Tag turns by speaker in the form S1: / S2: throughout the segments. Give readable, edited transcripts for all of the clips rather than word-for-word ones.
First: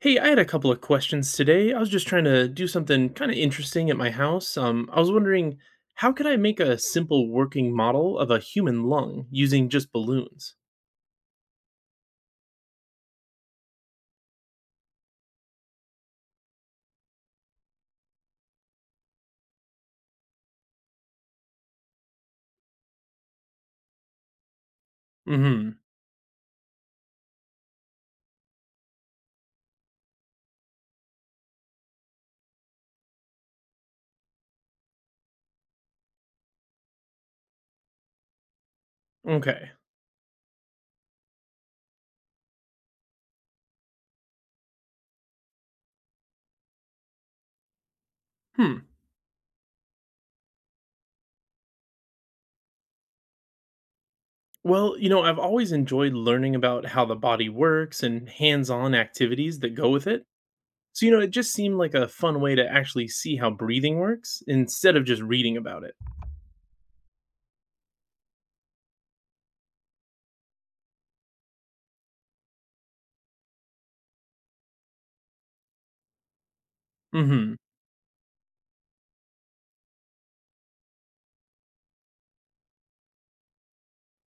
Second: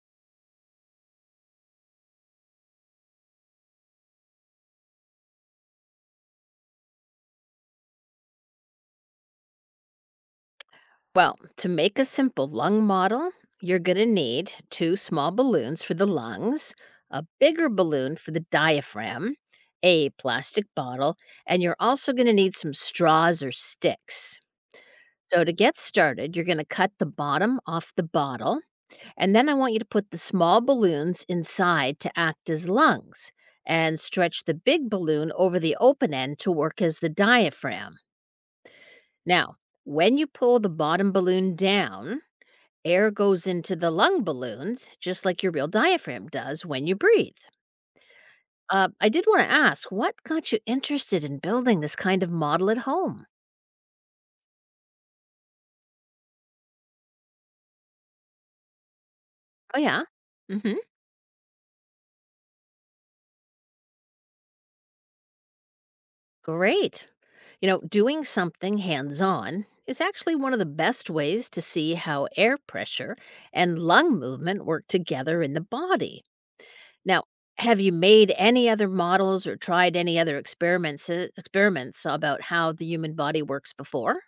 S1: Hey, I had a couple of questions today. I was just trying to do something kind of interesting at my house. I was wondering, how could I make a simple working model of a human lung using just balloons?
S2: Well, to make a simple lung model, you're going to need two small balloons for the lungs, a bigger balloon for the diaphragm, a plastic bottle, and you're also going to need some straws or sticks. So, to
S1: Mm-hmm.
S2: get started, you're going to cut the bottom off the bottle, and then I want you to put the small balloons inside to act as lungs, and stretch the big balloon over the open end to work as the diaphragm. Now,
S1: Okay.
S2: when you pull the bottom balloon down, air goes into the lung balloons, just like your real diaphragm does when you breathe.
S1: Hmm.
S2: I did want to ask, what got you interested in building this kind of model at home?
S1: Well, you know, I've always enjoyed learning about how the body works and hands-on activities that
S2: Oh,
S1: go
S2: yeah.
S1: with it.
S2: Hmm.
S1: So, you know, it just seemed like a fun way to actually see how breathing works instead of just reading about it.
S2: Great. You know, doing something hands on is actually one of the best ways to see how air pressure and lung movement work together in the body. Now,
S1: Mm-hmm.
S2: have you made any other models or tried any other experiments about how the human body works before?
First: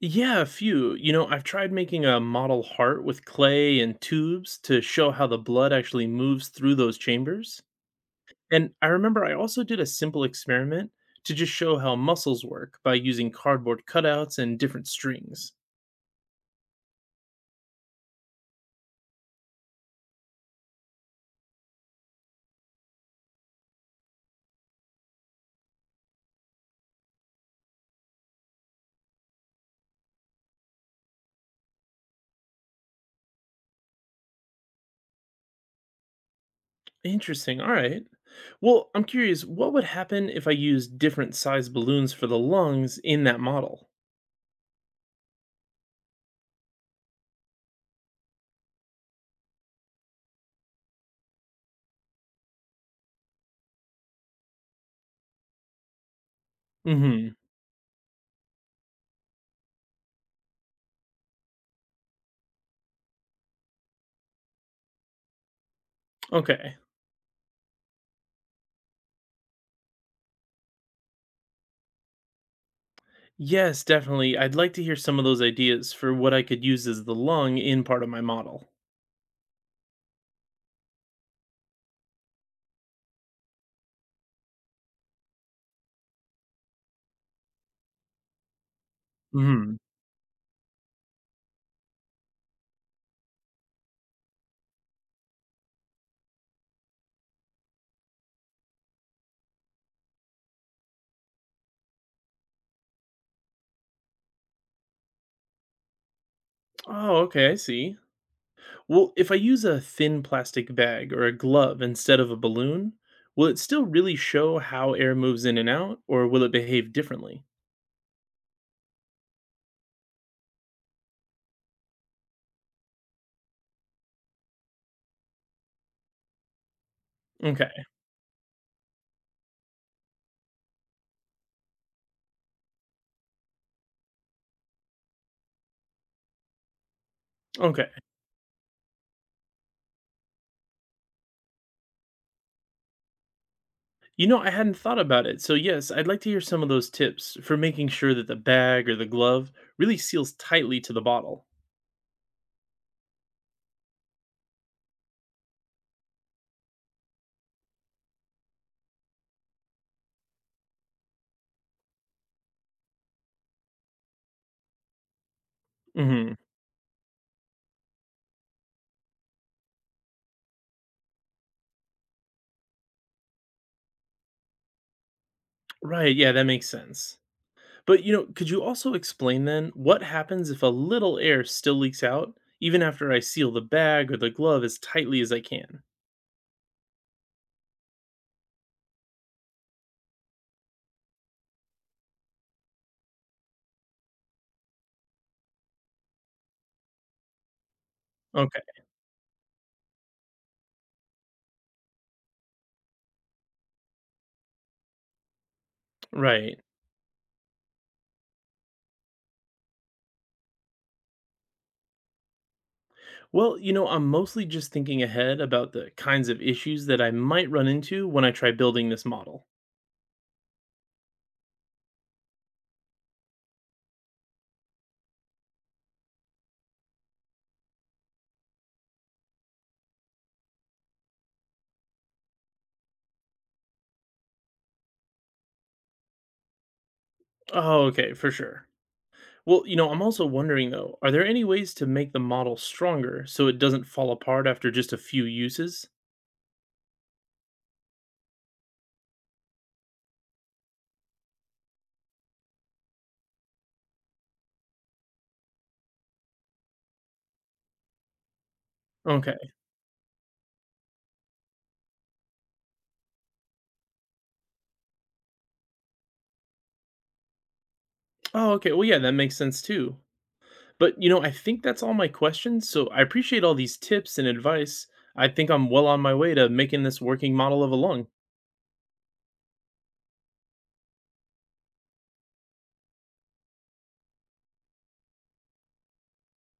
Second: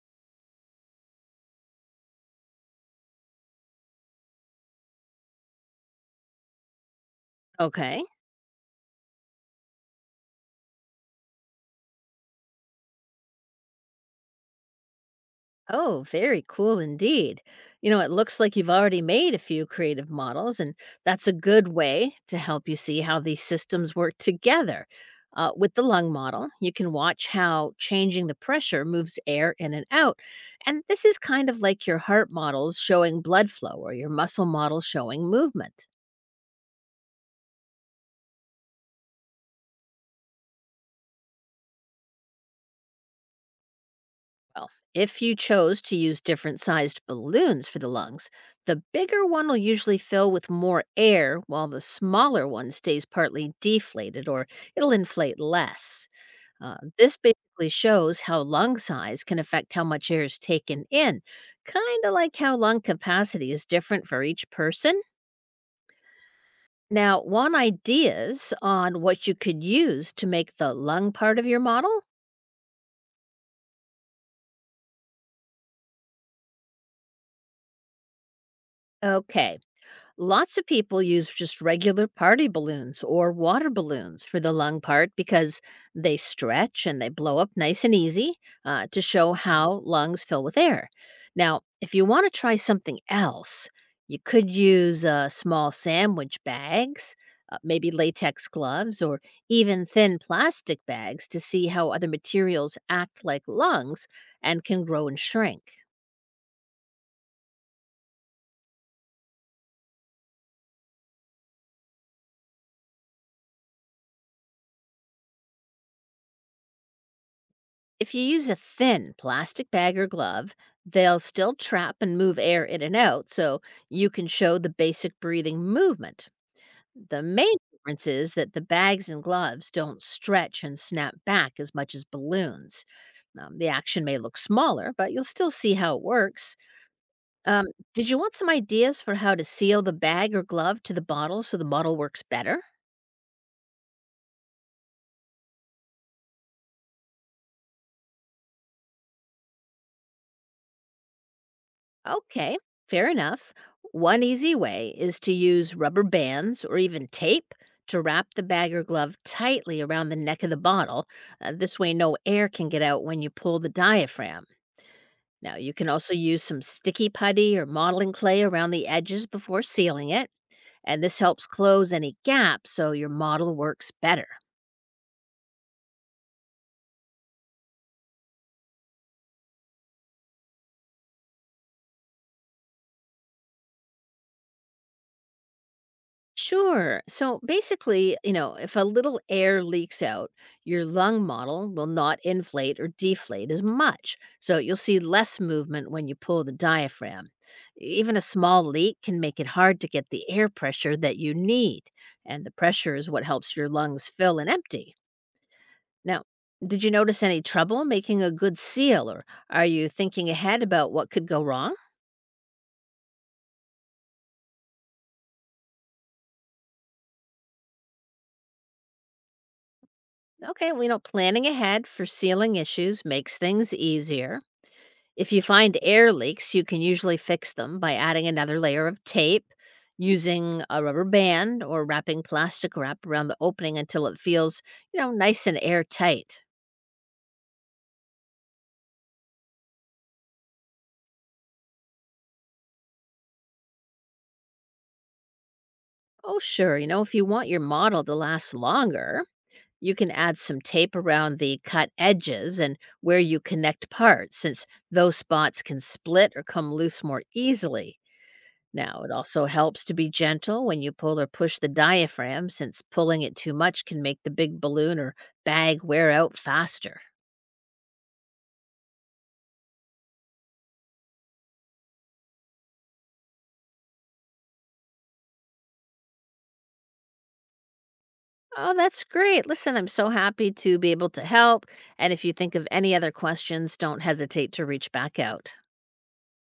S1: Yeah, a few. You know, I've tried making a model heart with clay and tubes to show how the blood actually moves through those chambers.
S2: Okay.
S1: And I remember I also did a simple experiment to just show how muscles work by using cardboard cutouts and different strings.
S2: Oh, very cool indeed. You know, it looks like you've already made a few creative models, and that's a good way to help you see how these systems work together. With the lung model, you can watch how changing the pressure moves air in and out. And this is kind of like your heart models showing blood flow or your muscle model showing movement.
S1: Interesting. All right. Well, I'm curious, what would happen if I used different size balloons for the lungs in that model?
S2: Well, if you chose to use different sized balloons for the lungs, the bigger one will usually fill with more air while the smaller one stays partly deflated or it'll inflate less. This
S1: Mhm.
S2: basically shows how lung size can affect how much air is taken in, kind of like how lung capacity is different for each person.
S1: Okay.
S2: Now, want ideas on what you could use to make the lung part of your model?
S1: Yes, definitely. I'd like to hear some of those ideas for what I could use as the lung in part of my model.
S2: Okay, lots of people use just regular party balloons or water balloons for the lung part because they stretch and they blow up nice and easy to show
S1: Mhm.
S2: how lungs fill with air. Now, if you want to try something else, you could use small sandwich bags, maybe latex gloves, or even thin plastic bags to see how other materials act like lungs and can grow and shrink.
S1: Oh, okay, I see. Well, if I use a thin plastic bag or a glove instead of a balloon, will it still really show how air moves in and out, or will it behave differently?
S2: If you use a thin plastic bag or glove, they'll still trap and move air in and out, so you can show the basic breathing movement. The main
S1: Okay,
S2: difference is that the bags and gloves don't stretch and snap back as much as balloons. The action may look smaller, but you'll still see how it works. Um,
S1: okay.
S2: did you want some ideas for how to seal the bag or glove to the bottle so the model works better?
S1: You know, I hadn't thought about it, so yes, I'd like to hear some of those tips for making sure that the bag or the glove really seals tightly to the bottle.
S2: Okay, fair enough. One easy way is to use rubber bands or even tape to wrap the bag or glove tightly around the neck of the bottle. This way, no air can get out when you pull the diaphragm. Now, you can also
S1: Hmm.
S2: use some sticky putty or modeling clay around the edges before sealing it, and this helps close any gaps so your model works better.
S1: Right, yeah, that makes sense. But, you know, could you also explain then what happens if a little air still leaks out, even after I seal the bag or the glove as tightly as I can?
S2: Sure. So basically, you know, if a little air leaks out, your lung model will not inflate or deflate as much. So you'll see less movement when you pull the diaphragm. Even a small
S1: Okay.
S2: leak can make it hard to get the air pressure that you need. And the pressure is what helps your lungs fill and empty. Now,
S1: Right.
S2: did you notice any trouble making a good seal, or are you thinking ahead about what could go wrong?
S1: Well, you know, I'm mostly just thinking ahead about the kinds of issues that I might run into when I try building this model.
S2: Okay, we know planning ahead for sealing issues makes things easier. If you find air leaks, you can usually fix them by adding another layer of tape, using a rubber band, or wrapping plastic wrap around the opening until it feels, you know, nice and airtight.
S1: Oh, okay, for sure. Well, you know, I'm also wondering though, are there any ways to make the model stronger so it doesn't fall apart after just a few uses?
S2: Oh, sure, you know, if you want your model to last longer, you can add some tape around the cut edges and where you connect parts, since those spots can split or come loose more easily. Now, it also
S1: Okay.
S2: helps to be gentle when you pull or push the diaphragm, since pulling it too much can make the big balloon or bag wear out faster.
S1: Oh, okay. Well, yeah, that makes sense too. But, you know, I think that's all my questions. So I appreciate all these tips and advice. I think I'm well on my way to making this working model of a lung.
S2: Oh, that's great. Listen, I'm so happy to be able to help. And if you think of any other questions, don't hesitate to reach back out.